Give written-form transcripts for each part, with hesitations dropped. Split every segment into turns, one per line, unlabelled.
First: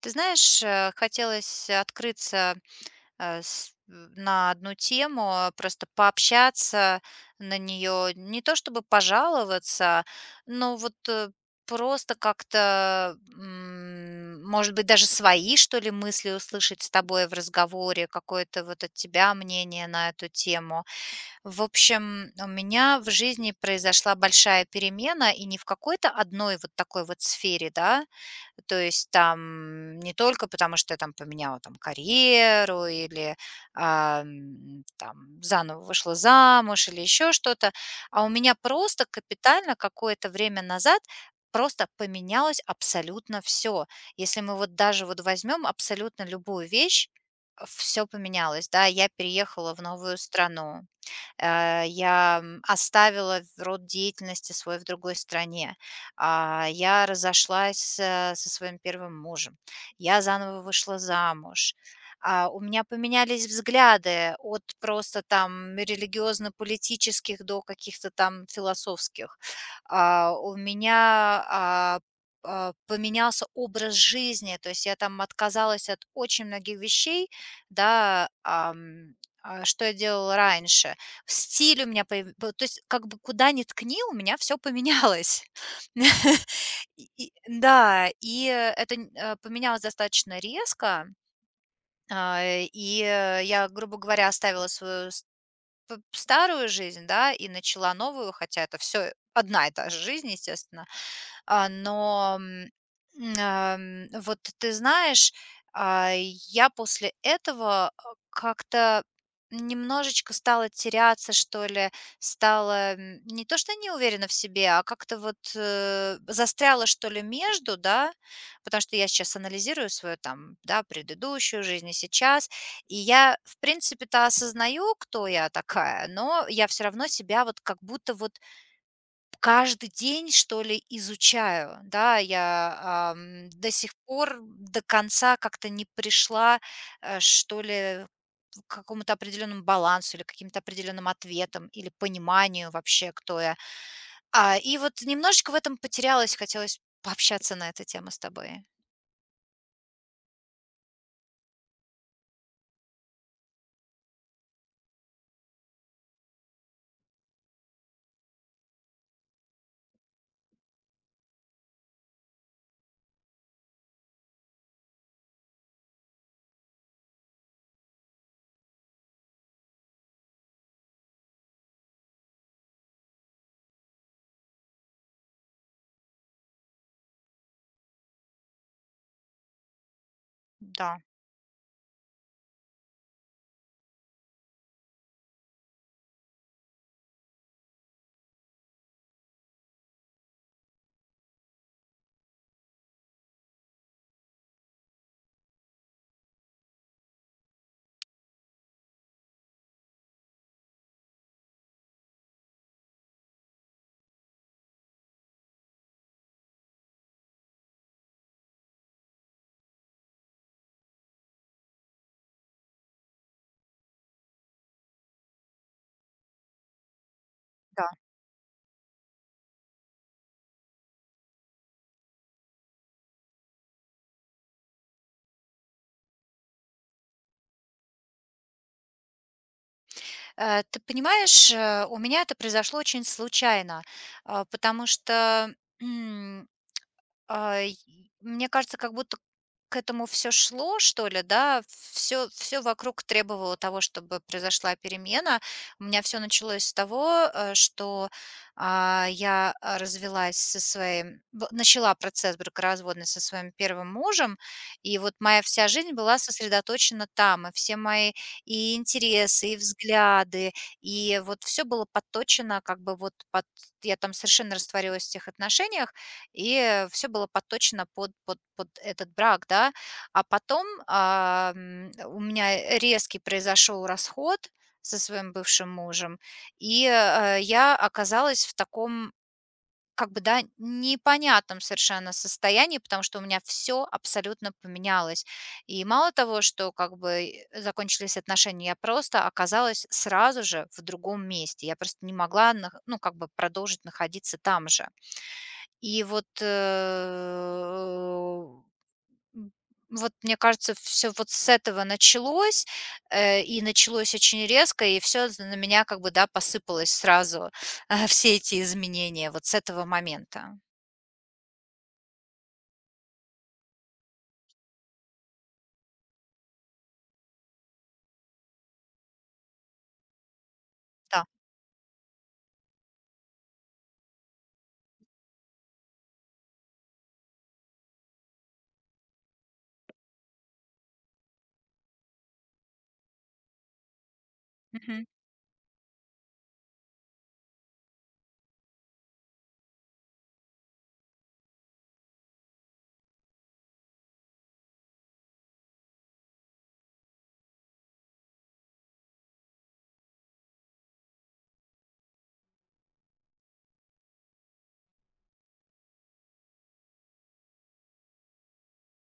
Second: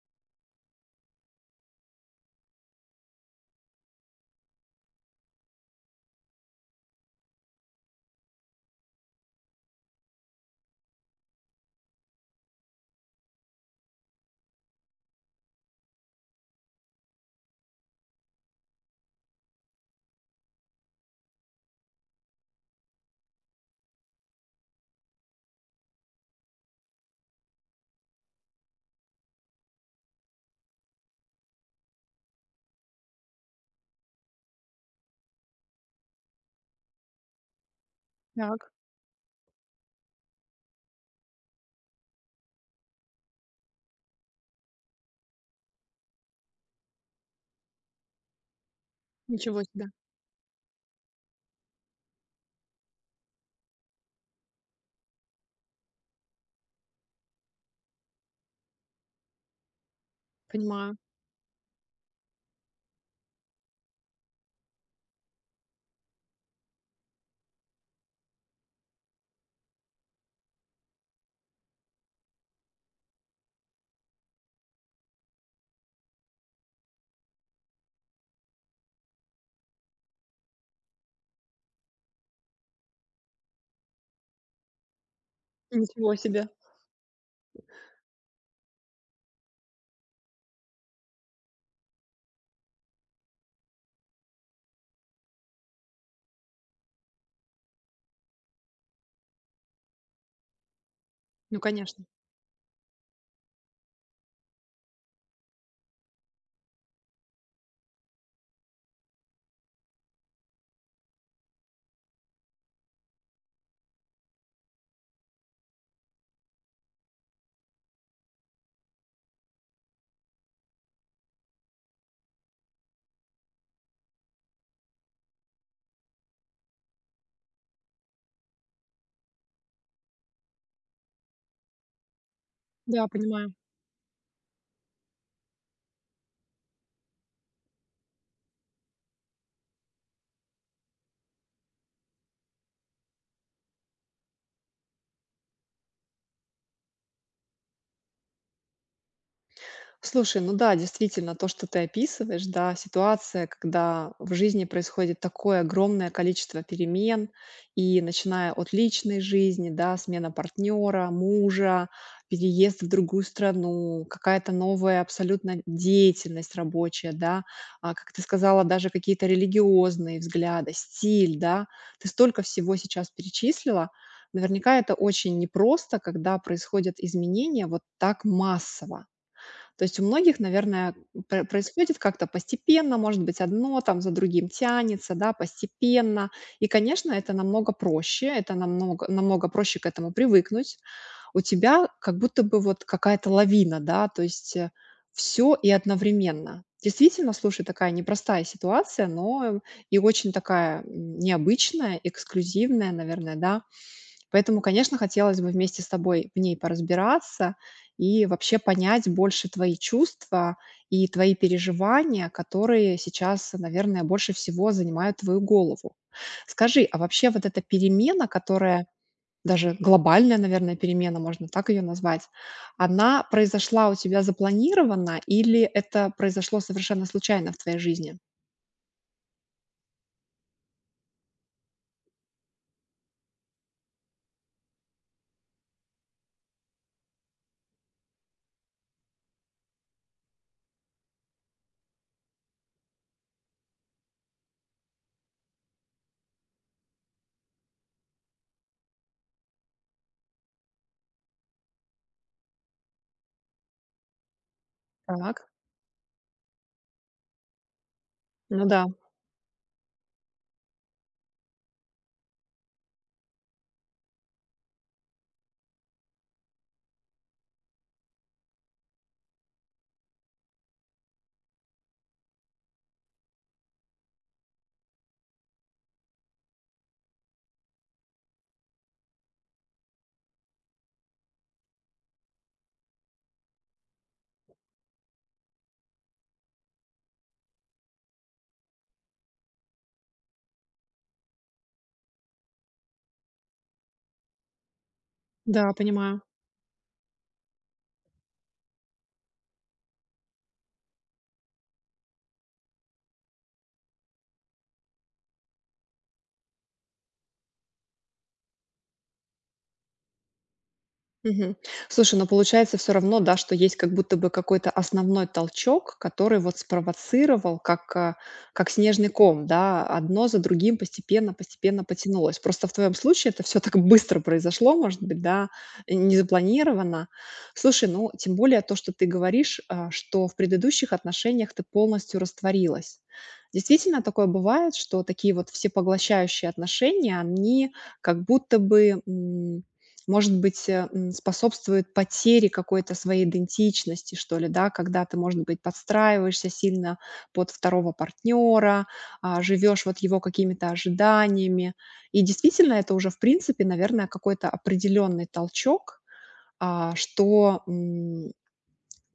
Ты знаешь, хотелось открыться на одну тему, просто пообщаться на нее, не то чтобы пожаловаться, но вот просто как-то, может быть, даже свои, что ли, мысли услышать с тобой в разговоре, какое-то вот от тебя мнение на эту тему. В общем, у меня в жизни произошла большая перемена, и не в какой-то одной вот такой вот сфере, да, то есть там не только потому, что я там поменяла там карьеру или, там заново вышла замуж или еще что-то, а у меня
Так,
просто капитально какое-то время назад просто поменялось абсолютно все. Если мы вот даже вот возьмем абсолютно любую вещь, все поменялось, да. Я
ничего
переехала в
себе.
новую страну. Я, оставила в род деятельности свой в другой стране. Я разошлась, со своим первым мужем. Я заново вышла
Понимаю.
замуж. У меня поменялись взгляды от просто там религиозно-политических до каких-то там философских. У меня, поменялся образ жизни, то есть я там отказалась от очень многих вещей, да, что я делала раньше. Стиль у меня появ п то есть как бы куда ни ткни, у меня все поменялось.
Ничего себе.
И да, и это поменялось достаточно резко. Я, грубо говоря, оставила свою ст п старую жизнь, да, и начала новую, хотя это все одна и та же жизнь, естественно.
Ну, конечно.
Но, вот ты знаешь, я после этого, как-то немножечко стала теряться, что ли, стала, не то что не уверена в себе, а как-то вот, застряла, что ли, между, да. Потому что я сейчас анализирую свою там, да, предыдущую жизнь и сейчас. И я, в принципе-то, осознаю, кто я такая, но я все равно себя вот как будто вот каждый день, что ли, изучаю, да, я,
Да, понимаю.
до сих пор до конца как-то не пришла, что ли, к какому-то определенному балансу или каким-то определенным ответам, или пониманию вообще, кто я. И вот немножечко в этом потерялась, хотелось пообщаться на эту тему с тобой.
Слушай, ну да, действительно, то, что ты описываешь, да, ситуация, когда в жизни происходит такое огромное количество перемен, и начиная от личной жизни, да, смена партнера, мужа, переезд в другую страну, какая-то новая абсолютно деятельность рабочая, да, как ты сказала, даже какие-то религиозные взгляды, стиль, да, ты столько всего сейчас перечислила, наверняка это очень непросто, когда происходят изменения вот так массово. То есть у многих, наверное,
Да,
пр происходит как-то постепенно, может быть, одно там за другим тянется, да, постепенно. И, конечно, это намного проще, это намного намного проще к этому привыкнуть. У тебя как будто бы вот какая-то лавина, да, то есть, все и одновременно. Действительно, слушай, такая непростая ситуация, но и очень такая, необычная, эксклюзивная, наверное, да. Поэтому, конечно, хотелось бы вместе с тобой в ней поразбираться и вообще понять больше твои чувства и твои переживания, которые сейчас, наверное, больше всего занимают твою голову. Скажи, а вообще вот эта
да.
перемена, которая даже глобальная, наверное, перемена, можно так ее назвать, она произошла у тебя запланированно или это произошло совершенно случайно в твоей жизни?
Ты понимаешь, у меня это произошло очень случайно, потому что, А, и мне кажется, как будто к этому все шло, что ли, да. Все, все вокруг требовало того, чтобы произошла перемена. У меня все началось с того, что, я, а, развелась со своим б начала процесс бракоразводный со своим первым мужем, и вот моя
Так,
вся жизнь была сосредоточена там, и все мои
ну
и
да,
интересы, и взгляды, и вот все было подточено как бы вот под я там совершенно растворилась в тех отношениях. И все было подточено под этот брак, да. А потом, у меня резкий произошел расход со своим бывшим мужем, и, я оказалась в таком, как бы, да, непонятном совершенно состоянии, потому что у меня все абсолютно поменялось. И мало того, что, как бы, закончились отношения, я просто оказалась сразу же в другом месте. Я просто не могла нах ну, как бы, продолжить находиться там же.
да,
И
понимаю.
вот, м, вот мне кажется, все вот с этого началось, и началось очень резко, и все на меня как бы, да, посыпалось сразу, все эти изменения вот с этого момента.
Мгм. Слушай, но получается все равно, да, что есть как будто бы какой-то основной толчок, который вот спровоцировал, как снежный ком, да, одно за другим
Да.
постепенно, постепенно потянулось. Просто в твоем случае это все так быстро произошло, может быть, да, не запланировано. Слушай, ну, тем более то, что ты говоришь, что в предыдущих отношениях ты полностью растворилась. Действительно, такое бывает, что
Мгм.
такие вот всепоглощающие отношения, они как будто бы, может быть, способствует потере какой-то своей идентичности, что ли, да, когда ты, может быть, подстраиваешься сильно под второго партнера, живешь вот его какими-то ожиданиями. И действительно, это уже, в принципе, наверное, какой-то определенный толчок, что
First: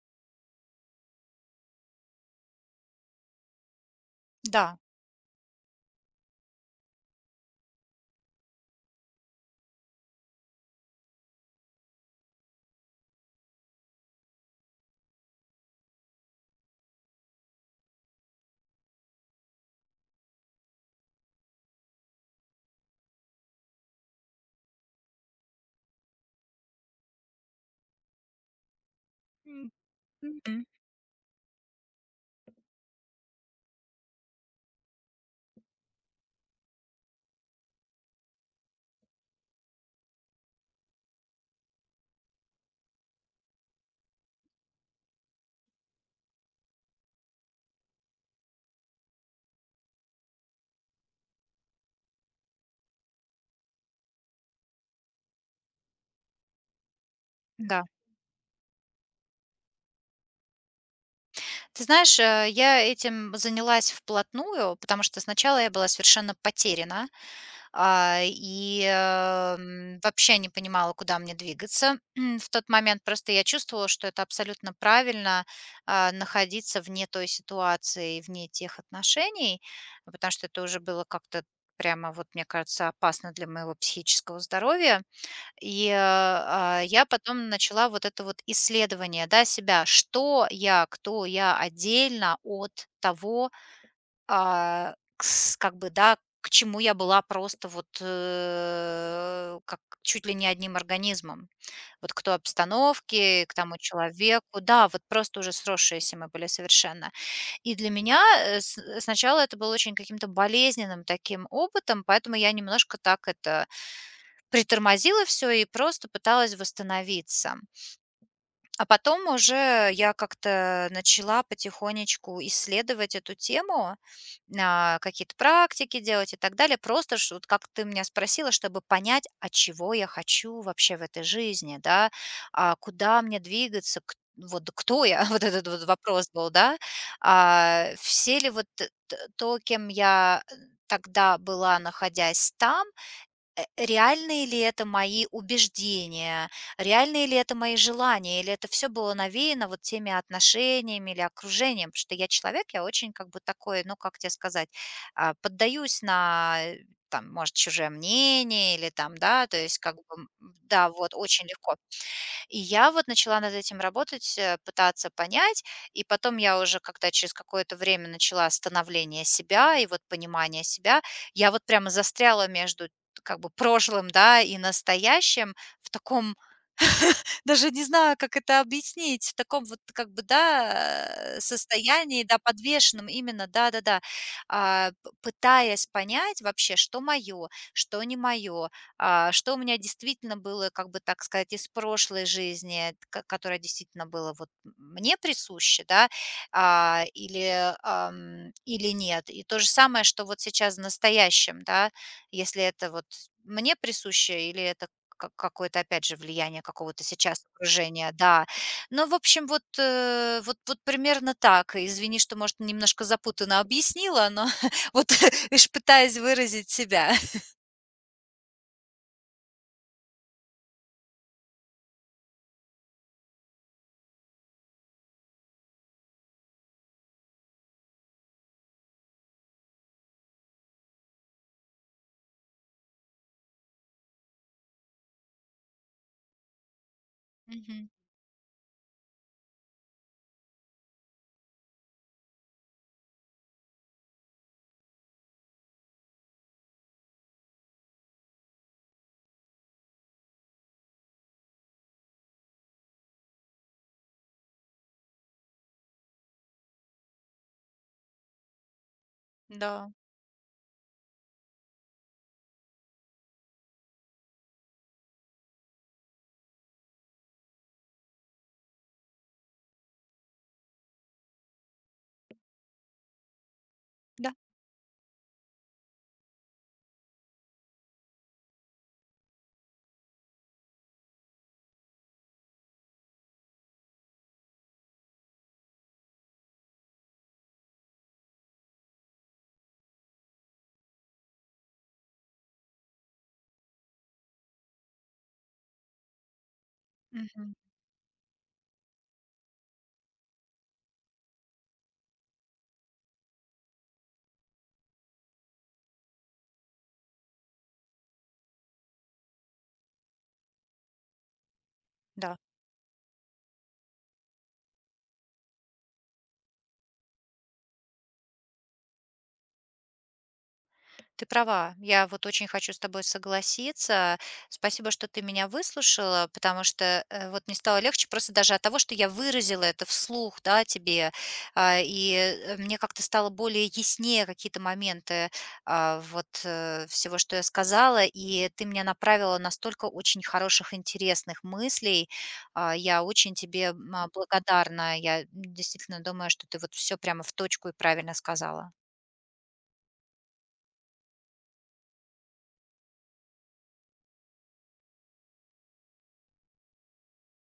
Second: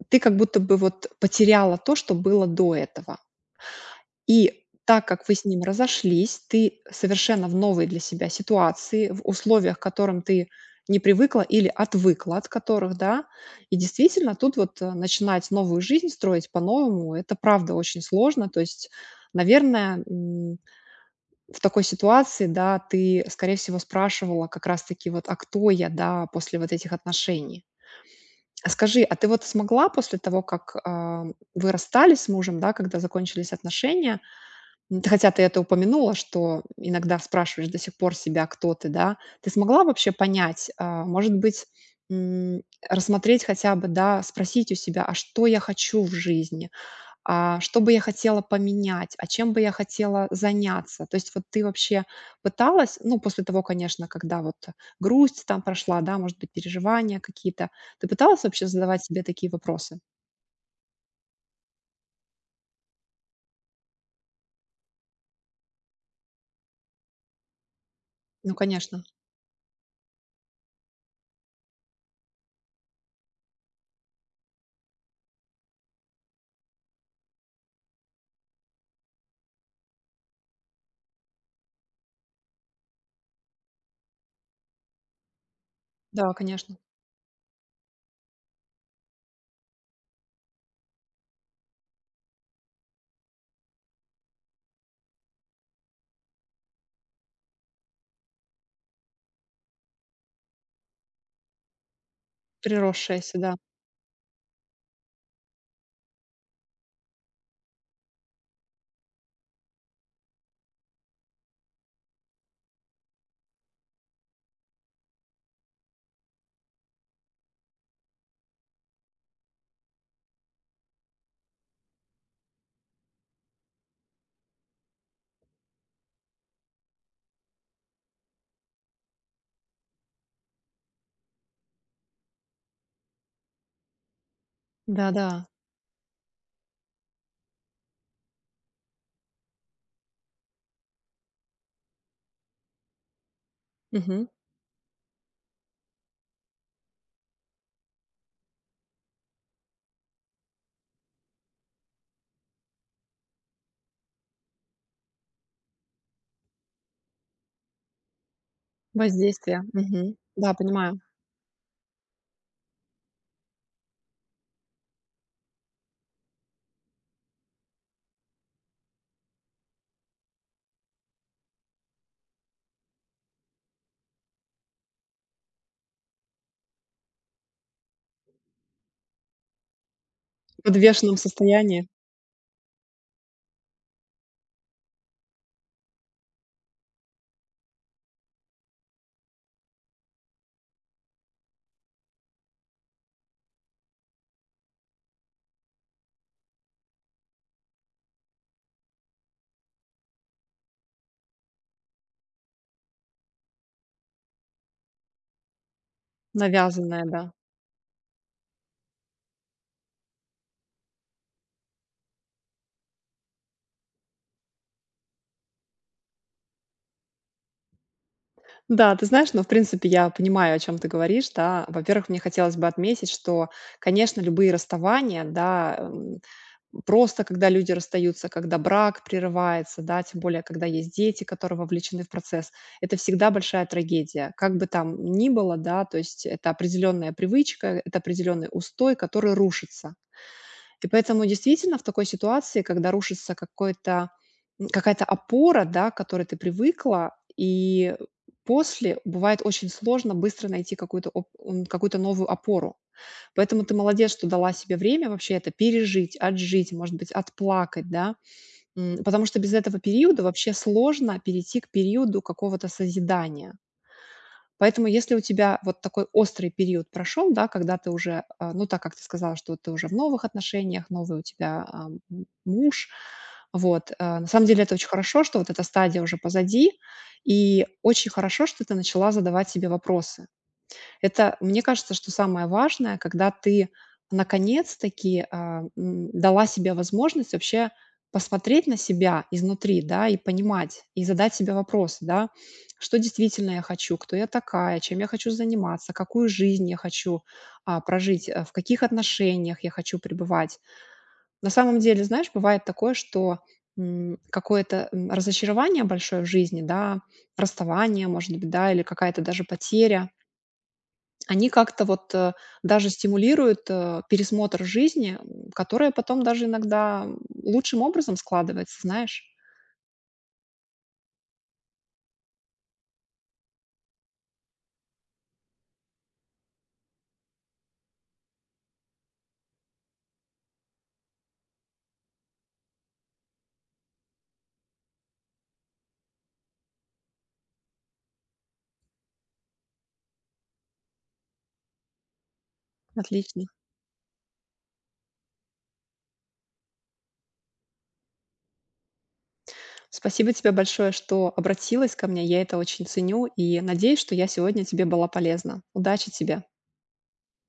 ты как будто бы вот потеряла то, что было до этого. И
Да.
так как вы с ним разошлись, ты совершенно в новой для себя ситуации, в условиях, к которым ты не привыкла или отвыкла от которых, да. И действительно, тут вот, начинать новую жизнь строить по-новому- это правда очень сложно. То есть, наверное, в такой ситуации, да, ты, скорее всего, спрашивала как раз-таки вот: "А кто я, да, после вот этих отношений?" А скажи, а ты вот
М,
смогла после того,
м.
как, вы расстались с мужем, да, когда закончились отношения. Хотя ты это упомянула, что иногда спрашиваешь до сих пор себя, кто ты, да. Ты смогла вообще понять, может быть, м, рассмотреть хотя бы, да, спросить у себя: "А что я хочу в жизни? А что бы я хотела поменять? А чем бы я хотела заняться?" То есть вот ты вообще пыталась, ну, после того, конечно, когда вот грусть там прошла, да, может быть, переживания какие-то,
Да.
ты пыталась вообще задавать себе такие вопросы?
Ты знаешь, я этим занялась вплотную, потому что сначала я была совершенно потеряна,
Ну, конечно.
вообще не понимала, куда мне двигаться. В тот момент просто я чувствовала, что это абсолютно правильно, находиться вне той ситуации вне тех отношений, потому что это уже было как-то прямо, вот мне кажется, опасно для моего психического здоровья. И,
Да, конечно.
я потом начала вот это вот исследование, да, себя, что я, кто я отдельно от того, а, кс как бы, да, к чему я была просто вот, как чуть ли не одним организмом. Вот к той
Приросшаяся,
обстановке, к
да.
тому человеку. Да, вот просто уже сросшиеся мы были совершенно. И для меня, э, с сначала это было очень каким-то болезненным таким опытом, поэтому я немножко так это притормозила все и просто пыталась восстановиться. А потом уже я как-то начала потихонечку исследовать эту тему, какие-то практики делать и так далее. Просто ш вот как ты меня спросила, чтобы понять, а чего я хочу вообще в этой жизни, да, а куда мне двигаться, к вот кто я,
Да-да.
вот этот вот вопрос был, да. Все ли вот то, кем я тогда была, находясь там, реальные ли это мои убеждения, реальные ли это мои желания, или это все было навеяно вот теми отношениями или окружением. Потому что я человек, я очень как бы такой, ну, как тебе сказать, поддаюсь на, там, может, чужое мнение или там, да, то
Воздействие,
есть как бы,
мгм. Да,
да,
понимаю.
вот, очень легко. И я вот начала над этим работать, пытаться понять, и потом я уже, когда через какое-то время начала становление себя и вот понимание себя, я вот прямо застряла между как бы прошлым, да, и настоящим в таком даже не знаю, как это объяснить, в таком вот как бы,
В
да,
подвешенном состоянии.
состоянии, да, подвешенном именно, да-да-да, а, п пытаясь понять вообще, что мое, что не мое, что у меня действительно было, как бы, так сказать, из прошлой жизни, ко которая действительно была вот мне присуща, да, или, или нет. И то же самое, что вот сейчас в настоящем, да, если это вот мне присуще или это ка какое-то, опять же, влияние какого-то
Навязанное, да.
сейчас окружения, да. Ну, в общем, вот, вот примерно так. Извини, что, может, немножко запутанно объяснила, но вот, видишь, пытаюсь выразить себя.
Да, ты знаешь, но в принципе, я понимаю, о чем ты говоришь, да. Во-первых, мне хотелось бы отметить, что, конечно, любые расставания, да, просто когда люди расстаются, когда брак прерывается, да, тем более, когда есть дети, которые вовлечены в процесс, это всегда большая трагедия. Как бы там ни было, да, то есть это определенная привычка,
Мгм.
это определенный устой, который рушится. И поэтому действительно в такой ситуации, когда рушится какой-то какая-то опора, да, к которой ты привыкла, и после бывает очень сложно быстро найти какую-то какую-то новую опору. Поэтому ты молодец, что дала себе время вообще это пережить, отжить, может быть, отплакать, да. Потому что без этого
Да,
периода вообще сложно перейти к периоду какого-то созидания. Поэтому, если у тебя вот такой острый период прошел, да, когда ты уже, ну, так как ты сказала, что ты уже в новых отношениях, новый у тебя муж, вот, на
да.
самом деле это очень хорошо, что вот эта стадия уже позади, и очень хорошо, что ты начала задавать себе вопросы. Это, мне кажется, что самое важное, когда ты наконец-таки дала себе возможность вообще посмотреть на себя изнутри, да, и понимать, и задать себе вопросы, да, что действительно я хочу, кто я такая, чем я хочу заниматься, какую жизнь я хочу
Мгм.
прожить, в каких отношениях я хочу пребывать. На самом деле, знаешь, бывает такое, что какое-то разочарование большое в жизни, да, расставание, может быть, да, или какая-то даже потеря, они как-то вот,
Да.
даже стимулируют, пересмотр жизни, которая потом даже иногда, лучшим образом складывается, знаешь.
Ты права. Я вот очень хочу с тобой согласиться. Спасибо, что ты меня выслушала, потому что вот мне стало легче просто даже от того, что я выразила это вслух, да, тебе. Мне как-то стало более яснее какие-то моменты всего, что я сказала, и ты меня направила на столько очень хороших, интересных мыслей. Я очень
Отлично.
тебе благодарна. Я действительно думаю, что ты вот все прямо в точку и правильно сказала.
Спасибо тебе большое, что обратилась ко мне. Я это очень ценю и надеюсь, что я сегодня тебе была полезна. Удачи тебе.